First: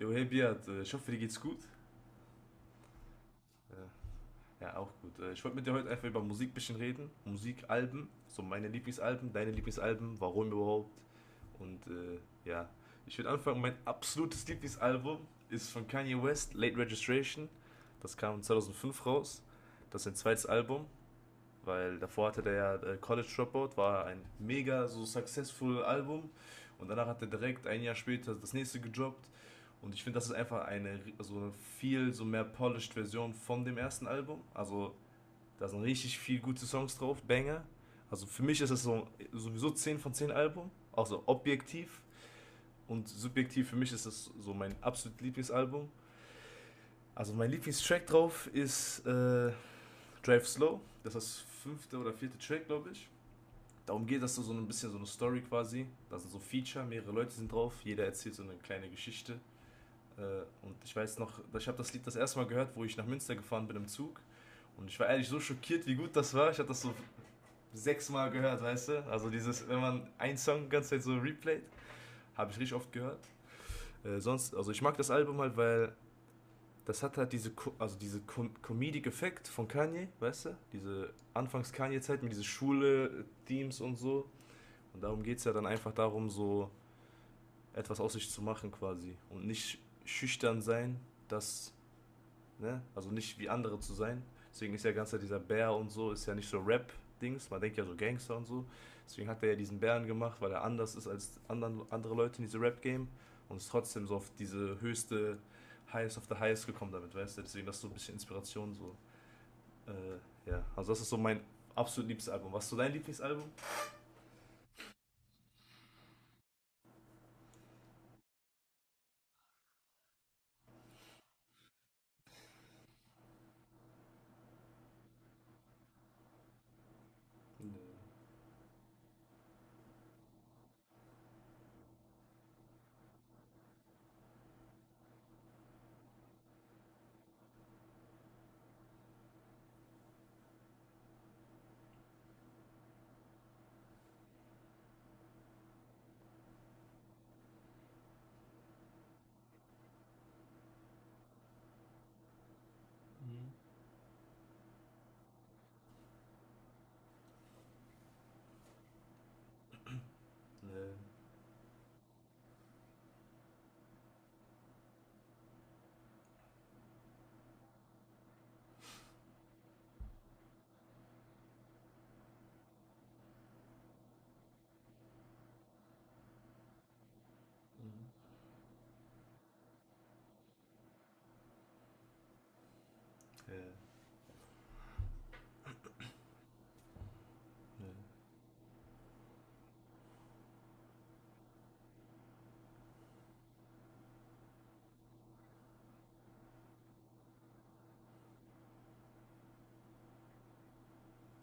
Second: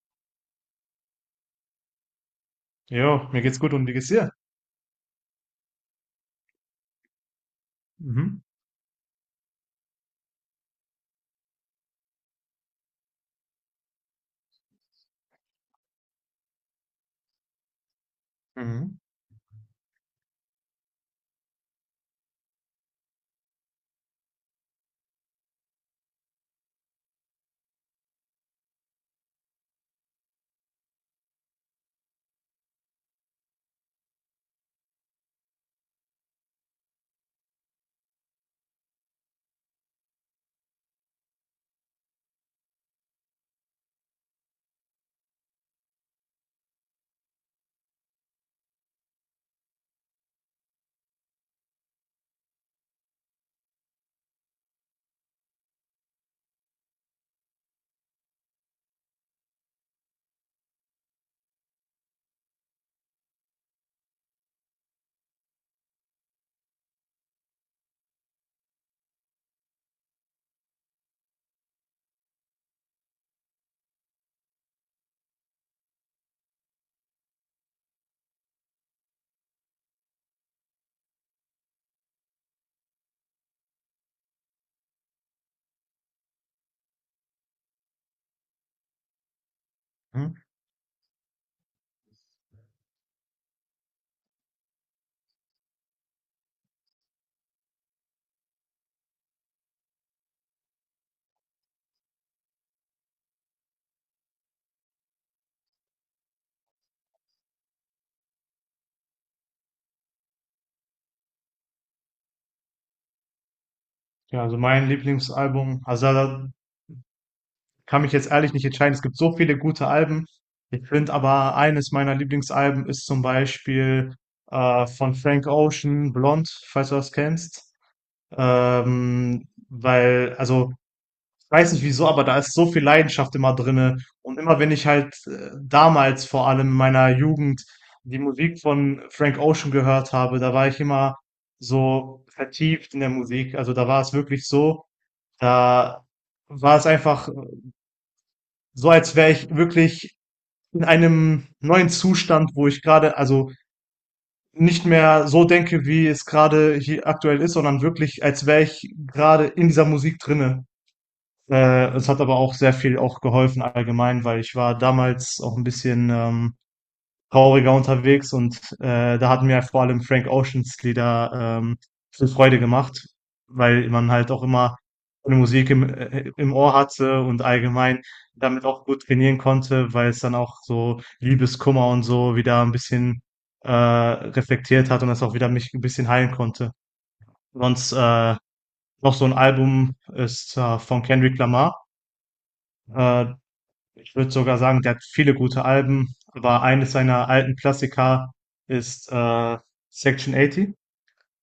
Jo, hey Biat, ich hoffe, dir geht's gut. Jo, mir geht's gut und wie geht's Äh, dir? Ja, auch gut. Ich wollte mit dir heute einfach über Musik ein bisschen reden. Musikalben, Mhm. so meine Lieblingsalben, deine Lieblingsalben, warum überhaupt. Und ja, ich würde anfangen, mein absolutes Lieblingsalbum ist von Kanye West, Late Registration. Das kam Mhm. 2005 raus. Das ist sein zweites Album. Weil davor hatte der ja College Dropout, war ein mega so successful Album, und danach hat er direkt ein Jahr später das nächste gejobbt. Und ich finde, das ist einfach eine so viel so mehr polished Version von dem ersten Album. Also da sind richtig viel gute Songs drauf, Banger. Also für mich ist das so, sowieso 10 von 10 Album, auch so objektiv. Und subjektiv für mich ist das so mein absolut Lieblingsalbum. Also mein Lieblingstrack drauf ist Drive Slow. Das ist das fünfte oder vierte Track, glaube ich, darum geht, dass du so ein bisschen so eine Story quasi, da sind so Feature, mehrere Leute sind drauf, jeder erzählt so eine kleine Geschichte. Und ich weiß noch, ich habe das Lied das erste Mal gehört, wo ich nach Münster gefahren bin im Zug. Und ich war ehrlich so schockiert, wie gut das war. Ich habe das so sechsmal gehört, weißt du? Also dieses, wenn man einen Song die ganze Zeit so replayt, habe ich richtig oft gehört. Sonst, also ich mag das Album halt, weil das hat halt diese, also diese Comedic Effekt von Kanye, weißt du? Diese Anfangs Kanye Zeit mit diese Schule Themes und so. Und darum geht es ja dann einfach darum, so etwas aus sich zu machen quasi. Und nicht Mhm. schüchtern sein, das, ne? Also nicht wie andere zu sein. Deswegen ist ja ganz dieser Bär und so, ist ja nicht so Rap-Dings. Man denkt ja so Gangster und so. Deswegen hat er ja diesen Bären gemacht, weil er anders ist als anderen, andere Leute in diesem Rap-Game. Und ist trotzdem so auf diese höchste Highest of the Highest gekommen damit, weißt du? Deswegen das ist so ein bisschen Inspiration so. Ja, also das ist so mein absolut liebstes Album. Was ist so dein Lieblingsalbum? Ja, also mein Lieblingsalbum, also da kann mich jetzt ehrlich nicht entscheiden. Es gibt so viele gute Alben. Ich finde aber eines meiner Lieblingsalben ist zum Beispiel von Frank Ocean, Blond, falls du das kennst. Nee. Weil, also ich weiß nicht wieso, aber da ist so viel Leidenschaft immer drinne. Und immer wenn ich halt damals vor allem in meiner Jugend die Musik von Frank Ocean gehört habe, da war ich immer so vertieft in der Musik. Also da war es wirklich so, da war es einfach so, als wäre ich wirklich in einem neuen Zustand, wo ich gerade, also Mhm. nicht mehr so denke, wie es gerade hier aktuell ist, sondern wirklich, als wäre ich gerade in dieser Musik drinne. Nee. Es hat aber auch sehr viel auch geholfen allgemein, weil ich war damals auch ein bisschen, trauriger unterwegs und, da hat mir vor allem Frank Oceans Lieder, ähm, viel Freude gemacht, weil man halt auch immer eine Musik im im Ohr hatte und allgemein Mhm. damit auch gut trainieren konnte, weil es dann auch so Liebeskummer und so wieder ein bisschen, Ja. Reflektiert hat und das auch wieder mich ein bisschen heilen konnte. Sonst, Nee. Noch so ein Album ist, von Kendrick Lamar. Äh Ich würde sogar sagen, der hat viele gute Alben, aber eines seiner alten Klassiker ist Section 80.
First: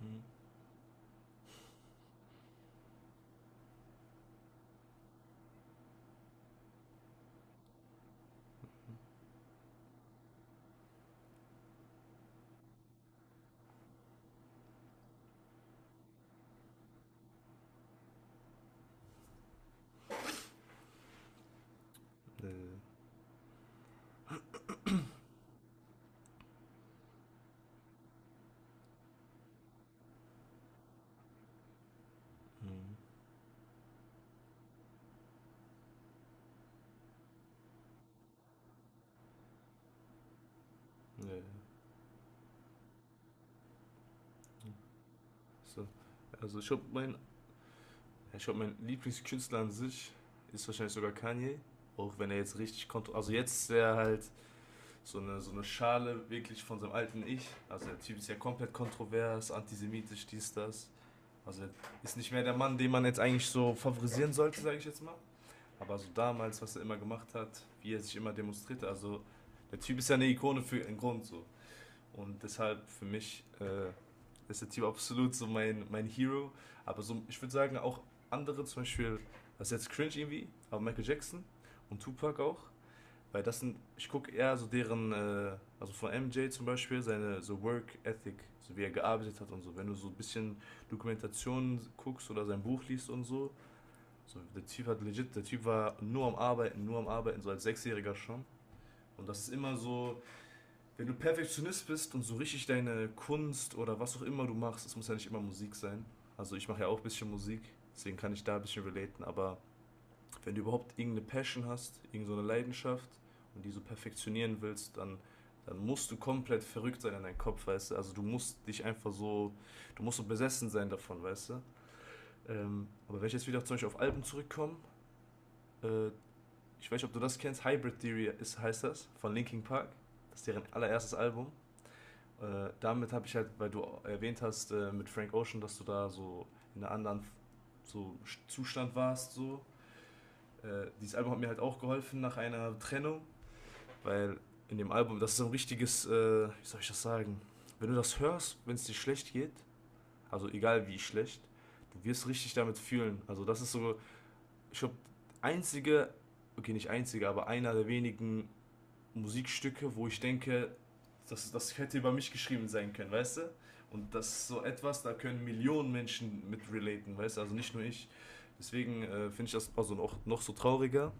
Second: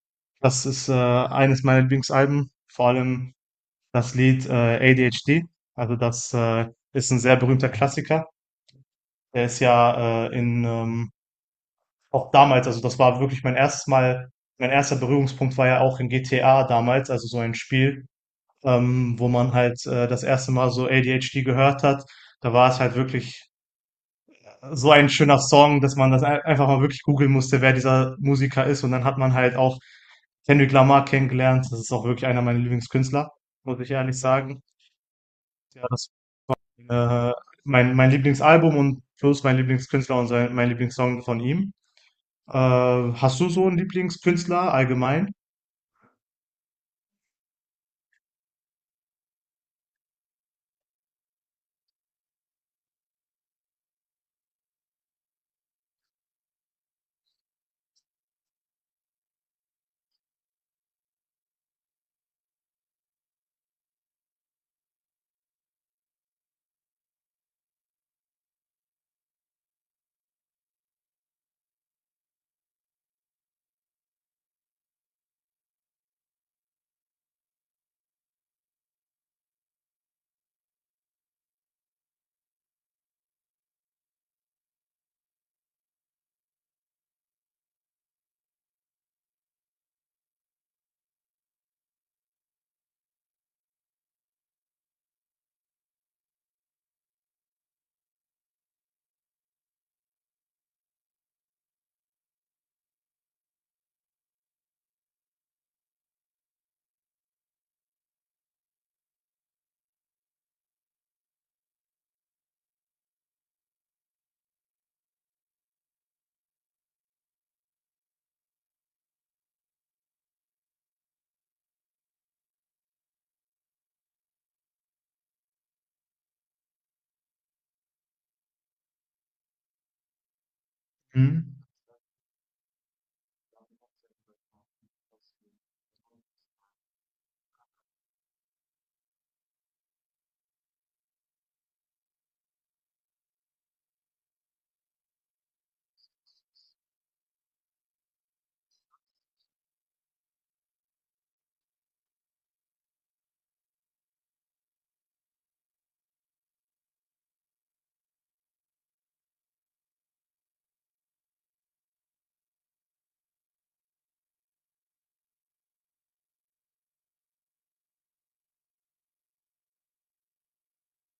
Hm. Das ist eines meiner Lieblingsalben, vor allem das Lied ADHD. Also das ist ein sehr berühmter Klassiker. Der ist ja in auch damals, also das war wirklich mein erstes Mal, mein erster Berührungspunkt war ja auch in GTA damals, also so ein Spiel, wo man halt das erste Mal so ADHD gehört hat. Nee. Da war es halt wirklich so ein schöner Song, dass man das einfach mal wirklich googeln musste, wer dieser Musiker ist. Und dann hat man halt auch Kendrick Lamar kennengelernt. Das ist auch wirklich einer meiner Hm. Lieblingskünstler, muss ich ehrlich sagen. Ja, das äh, mein Lieblingsalbum und plus mein Lieblingskünstler und mein Lieblingssong von Nee. ihm. Hast du so einen Lieblingskünstler allgemein? So. Also ich glaub, mein Lieblingskünstler an sich ist wahrscheinlich sogar Kanye. Auch wenn er jetzt richtig kontrolliert. Also jetzt ist er halt so eine Schale wirklich von seinem alten Ich. Also der Typ ist ja komplett kontrovers, antisemitisch, dies, das. Also er ist nicht mehr der Mann, den man jetzt eigentlich so favorisieren sollte, sage ich jetzt mal. Aber so damals, was er immer gemacht hat, wie er sich immer demonstrierte. Also der Typ ist ja eine Ikone für einen Grund so. Und deshalb für mich ist der Typ absolut so mein Hero. Aber so, ich würde sagen, auch andere, zum Beispiel, das ist jetzt cringe irgendwie, aber Michael Jackson und Tupac auch. Weil das sind, ich gucke eher so deren, also von MJ zum Beispiel, seine so Work Ethic, so wie er gearbeitet hat und so. Wenn du so ein bisschen Dokumentationen guckst oder sein Buch liest und so, so der Typ hat legit, der Typ war nur am Arbeiten, so als 6-Jähriger schon. Und das ist immer so, wenn du Perfektionist bist und so richtig deine Kunst oder was auch immer du machst, es muss ja nicht immer Musik sein. Also ich mache ja auch ein bisschen Musik, deswegen kann ich da ein bisschen relaten. Aber wenn du überhaupt irgendeine Passion hast, irgendeine Leidenschaft und die so perfektionieren willst, dann musst du komplett verrückt sein in deinem Kopf, weißt du. Also du musst dich einfach so, du musst so besessen sein davon, weißt du. Aber wenn ich jetzt wieder zum Beispiel auf Alben zurückkomme, äh, ich weiß nicht, ob du das kennst, Hybrid Theory ist, heißt das, von Linkin Park. Das ist deren allererstes Album. Mhm. Damit habe ich halt, weil du erwähnt hast mit Frank Ocean, dass du da so in einem anderen so Zustand warst, so. Dieses Album hat mir halt auch geholfen nach einer Trennung, weil in dem Album, das ist so ein richtiges, wie soll ich das sagen, wenn du das hörst, wenn es dir schlecht geht, also egal wie schlecht, du wirst richtig damit fühlen. Also das ist so, ich glaube, einzige, okay, nicht einzige, aber einer der wenigen Musikstücke, wo ich denke, das hätte über mich geschrieben sein können, weißt du? Und das ist so etwas, da können Millionen Menschen mit relaten, weißt du? Also nicht nur ich. Deswegen finde ich das also noch, noch so trauriger,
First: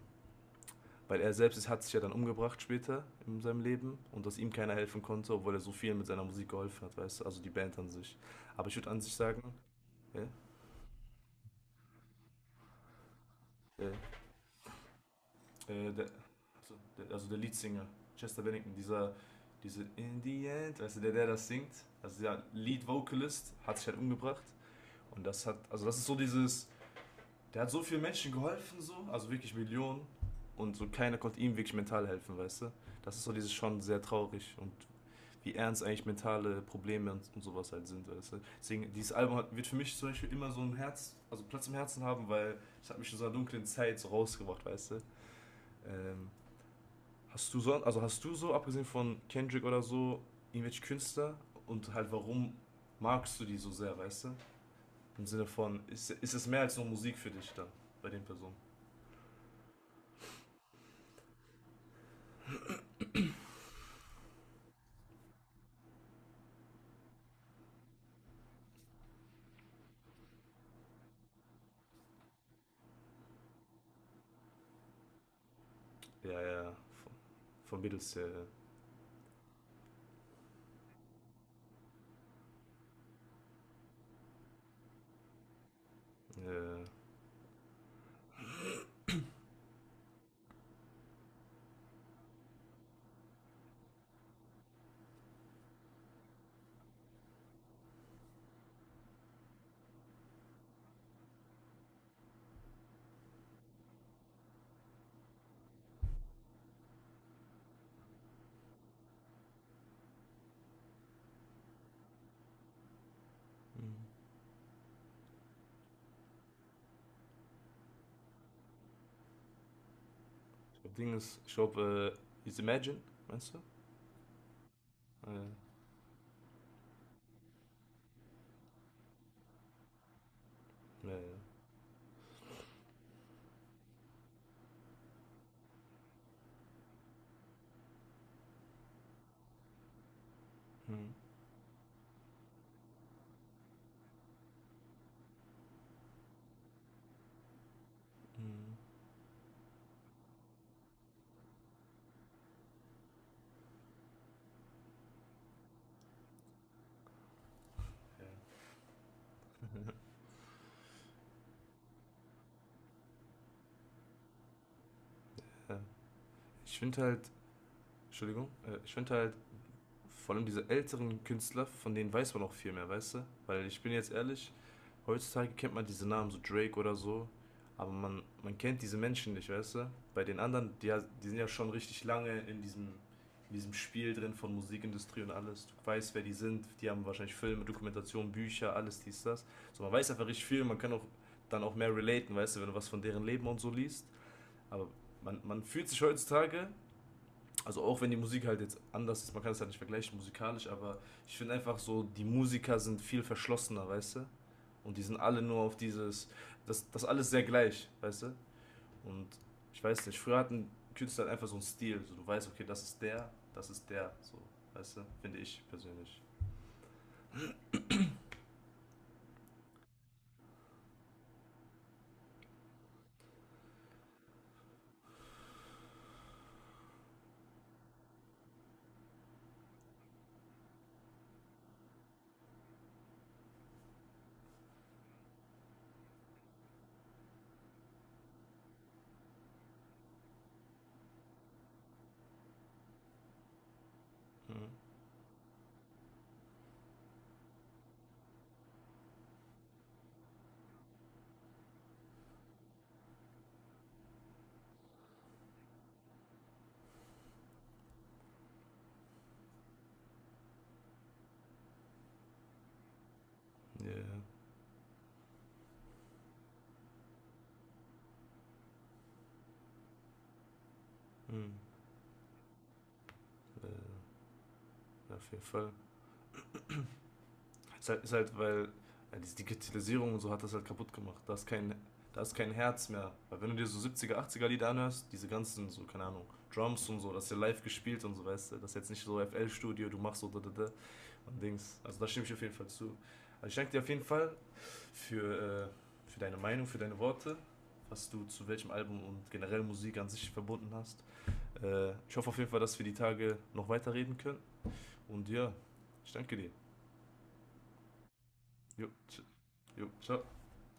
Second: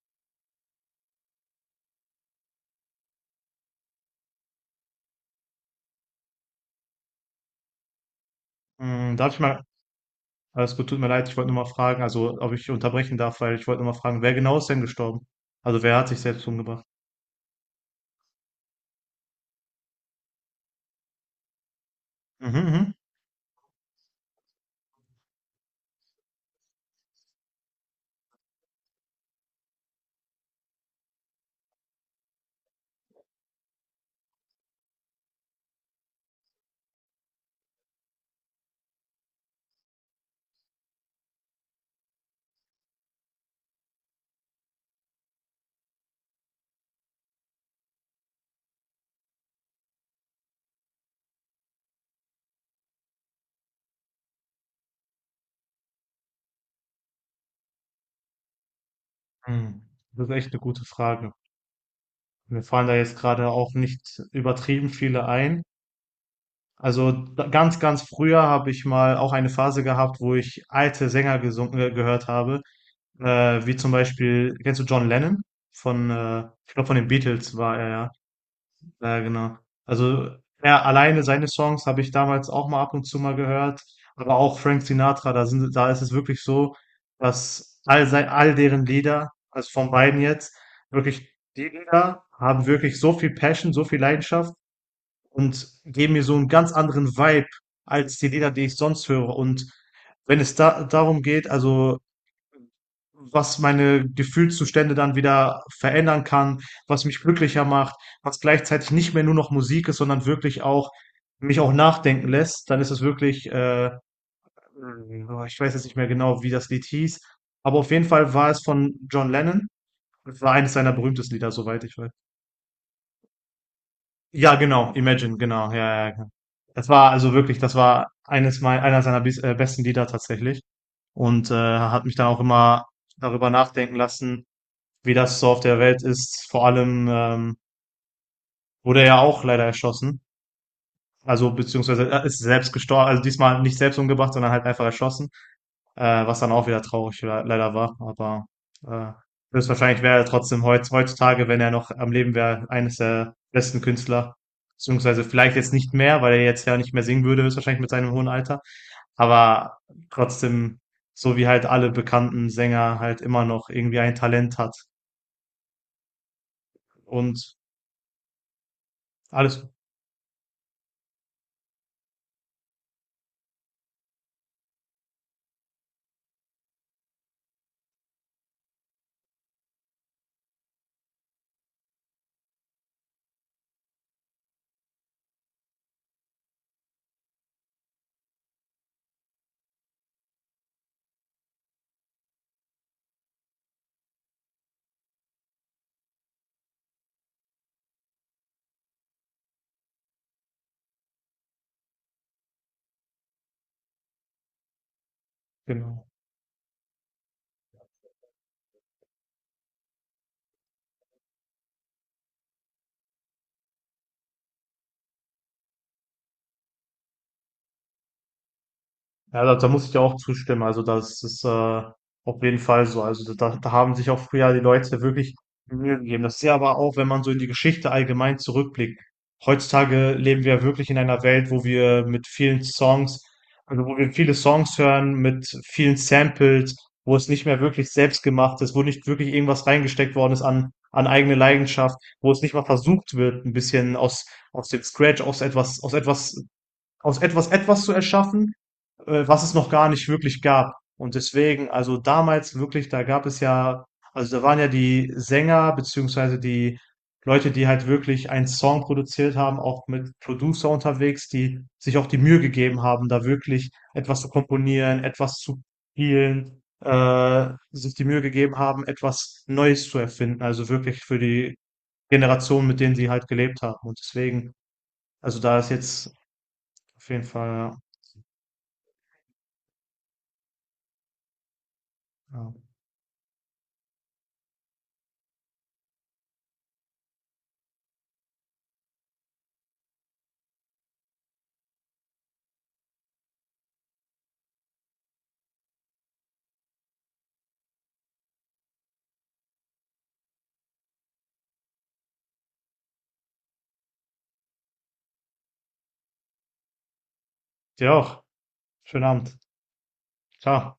weil er selbst ist, hat sich ja dann umgebracht später in seinem Leben, und dass ihm keiner helfen konnte, obwohl er so viel mit seiner Musik geholfen hat, weißt du? Also die Band an sich. Aber ich würde an sich darf ich sagen, mal, äh, alles gut, tut mir leid, ich wollte nur mal fragen, also ob ich unterbrechen darf, weil ich wollte äh, nur mal fragen, wer genau ist denn gestorben? Also Äh, wer der, hat sich selbst umgebracht? Der Leadsinger, Chester Bennington, dieser, diese In the End, weißt du, der das singt, also der Mhm, Lead mhm. Vocalist, hat sich halt umgebracht. Und das hat, also das ist so dieses, der hat so vielen Menschen geholfen, so, also wirklich Millionen. Und so keiner konnte ihm wirklich mental helfen, weißt du? Das ist so dieses schon sehr traurig und wie ernst eigentlich mentale Probleme und sowas halt sind, weißt du? Deswegen, dieses Album hat, wird für mich zum Beispiel immer so ein Herz, also Platz im Herzen haben, weil es hat mich in so einer dunklen Zeit so rausgebracht, weißt du? Ähm, Hast du so, also hast du so, abgesehen von Kendrick oder so, irgendwelche Künstler und halt warum magst du die so sehr, weißt du? Im Sinne von, ist es mehr als nur Musik für dich dann, bei den Personen? Hm. Das ist echt eine gute Frage. Mir fallen da jetzt gerade auch nicht übertrieben viele ein. Also ganz, ganz früher habe ich mal auch eine Phase gehabt, wo ich alte Sänger gehört habe, wie zum Beispiel, kennst du John Lennon? Von, Ja, äh, ich ja, glaube, von den von, Beatles war von er ja. Beatles, ja, ja. Ja, genau. Also er alleine seine Songs habe ich damals auch mal ab und zu mal gehört, aber auch Frank Sinatra, da ist es wirklich so, Ja. dass all deren Lieder, also von beiden jetzt, wirklich die Lieder haben wirklich so viel Passion, so viel Leidenschaft und geben mir so einen ganz anderen Vibe als die Lieder, die ich sonst höre. Und wenn es da darum geht, also was meine Gefühlszustände dann wieder verändern kann, was mich glücklicher macht, was gleichzeitig nicht mehr nur noch Musik ist, sondern wirklich auch mich auch nachdenken lässt, dann ist es wirklich, Mhm. boah, ich weiß jetzt nicht mehr genau, wie das Lied hieß, aber auf jeden Fall war es von John Lennon. Es war eines Ich seiner glaube, Ding berühmtesten ist, Lieder, ich soweit ich weiß. glaube, ist Imagine, meinst du? Ja, genau, Imagine, Ah, genau, ja, ja, ja. Das war also wirklich, das war einer seiner besten Lieder tatsächlich ja, ja, ja. und hat mich dann auch immer darüber nachdenken lassen, wie das so auf der Welt ist. Vor allem wurde er ja auch leider erschossen. Mhm. Also beziehungsweise er ist selbst gestorben. Also diesmal nicht selbst umgebracht, sondern halt einfach erschossen. Was dann auch wieder traurig leider war. Aber Mhm. äh, höchstwahrscheinlich wäre er trotzdem heutzutage, wenn er noch am Leben wäre, eines der besten Künstler. Beziehungsweise vielleicht jetzt nicht mehr, weil er jetzt ja nicht mehr singen würde, höchstwahrscheinlich mit seinem hohen Ja. Alter. Aber trotzdem, so wie halt alle bekannten Sänger halt immer noch irgendwie ein Talent hat. Ja. Ich finde halt, Und Entschuldigung, ich finde halt, alles, vor allem diese älteren Künstler, von denen weiß man auch viel mehr, weißt du? Weil ich bin jetzt ehrlich, heutzutage kennt man diese Namen, so Drake oder so, aber man kennt diese Menschen nicht, weißt du? Bei den anderen, die sind ja schon richtig lange in diesem Spiel drin von Musikindustrie und alles. Du weißt, wer die sind, die haben wahrscheinlich Filme, Dokumentationen, Bücher, alles dies, das. So, man weiß einfach richtig viel, man kann auch dann auch mehr relaten, weißt du, wenn du was von deren Leben und so liest. Aber man fühlt sich heutzutage, also auch wenn die Musik halt jetzt anders ist, man kann es halt nicht vergleichen musikalisch, aber ich finde einfach so, die Musiker sind viel verschlossener, weißt du? Und die sind alle nur auf genau. dieses, das alles sehr gleich, weißt du? Und ich weiß nicht, früher hatten Künstler halt einfach so einen Stil, so du weißt, okay, das ist der, so, weißt du? Finde ich persönlich. Ja, da muss ich dir auch zustimmen. Also das ist auf jeden Fall so. Also da haben sich auch früher die Leute wirklich Mühe gegeben. Das ist ja aber auch, wenn man so in die Geschichte allgemein zurückblickt. Heutzutage leben wir wirklich in einer Welt, wo wir mit vielen Songs, also wo wir viele Songs hören, mit vielen Samples, wo es nicht mehr wirklich selbst gemacht ist, wo nicht wirklich irgendwas reingesteckt worden ist an, an eigene Leidenschaft, wo es nicht mal versucht wird, ein bisschen aus, Ja. aus dem Scratch, aus etwas, etwas zu erschaffen was es noch gar nicht wirklich gab. Und deswegen, also damals wirklich, da gab es ja, also da waren ja die Sänger beziehungsweise die Leute, die halt wirklich einen Song produziert haben, auch mit Producer unterwegs, die sich auch die Mühe gegeben haben, da wirklich Yeah. etwas zu komponieren, etwas zu spielen, sich die Mühe gegeben haben, etwas Neues zu erfinden. Also wirklich für Mhm. die Generation, mit denen sie halt gelebt haben. Und Äh, deswegen, auf also jeden da ist Fall. jetzt auf jeden Fall, ja. Ist halt weil ja, diese Digitalisierung und so hat das halt kaputt gemacht. Da ist kein Ja. Herz mehr. Weil wenn du dir so 70er, 80er Lieder anhörst, diese ganzen, so, keine Ahnung, Drums und so, das ist ja live gespielt und so, weißt du, das ist jetzt nicht so F L studio du machst so da, da, da, und Dings. Also da stimme ich auf jeden Fall zu. Also ich danke dir auf jeden Fall für deine Meinung, für deine Worte, was du zu welchem Album und generell Musik an sich verbunden hast. Ich hoffe auf jeden Fall, dass wir die Tage noch weiterreden können. Und ja, ich danke dir. Dir auch. Jo, Schönen Abend. jo, ciao. Klar.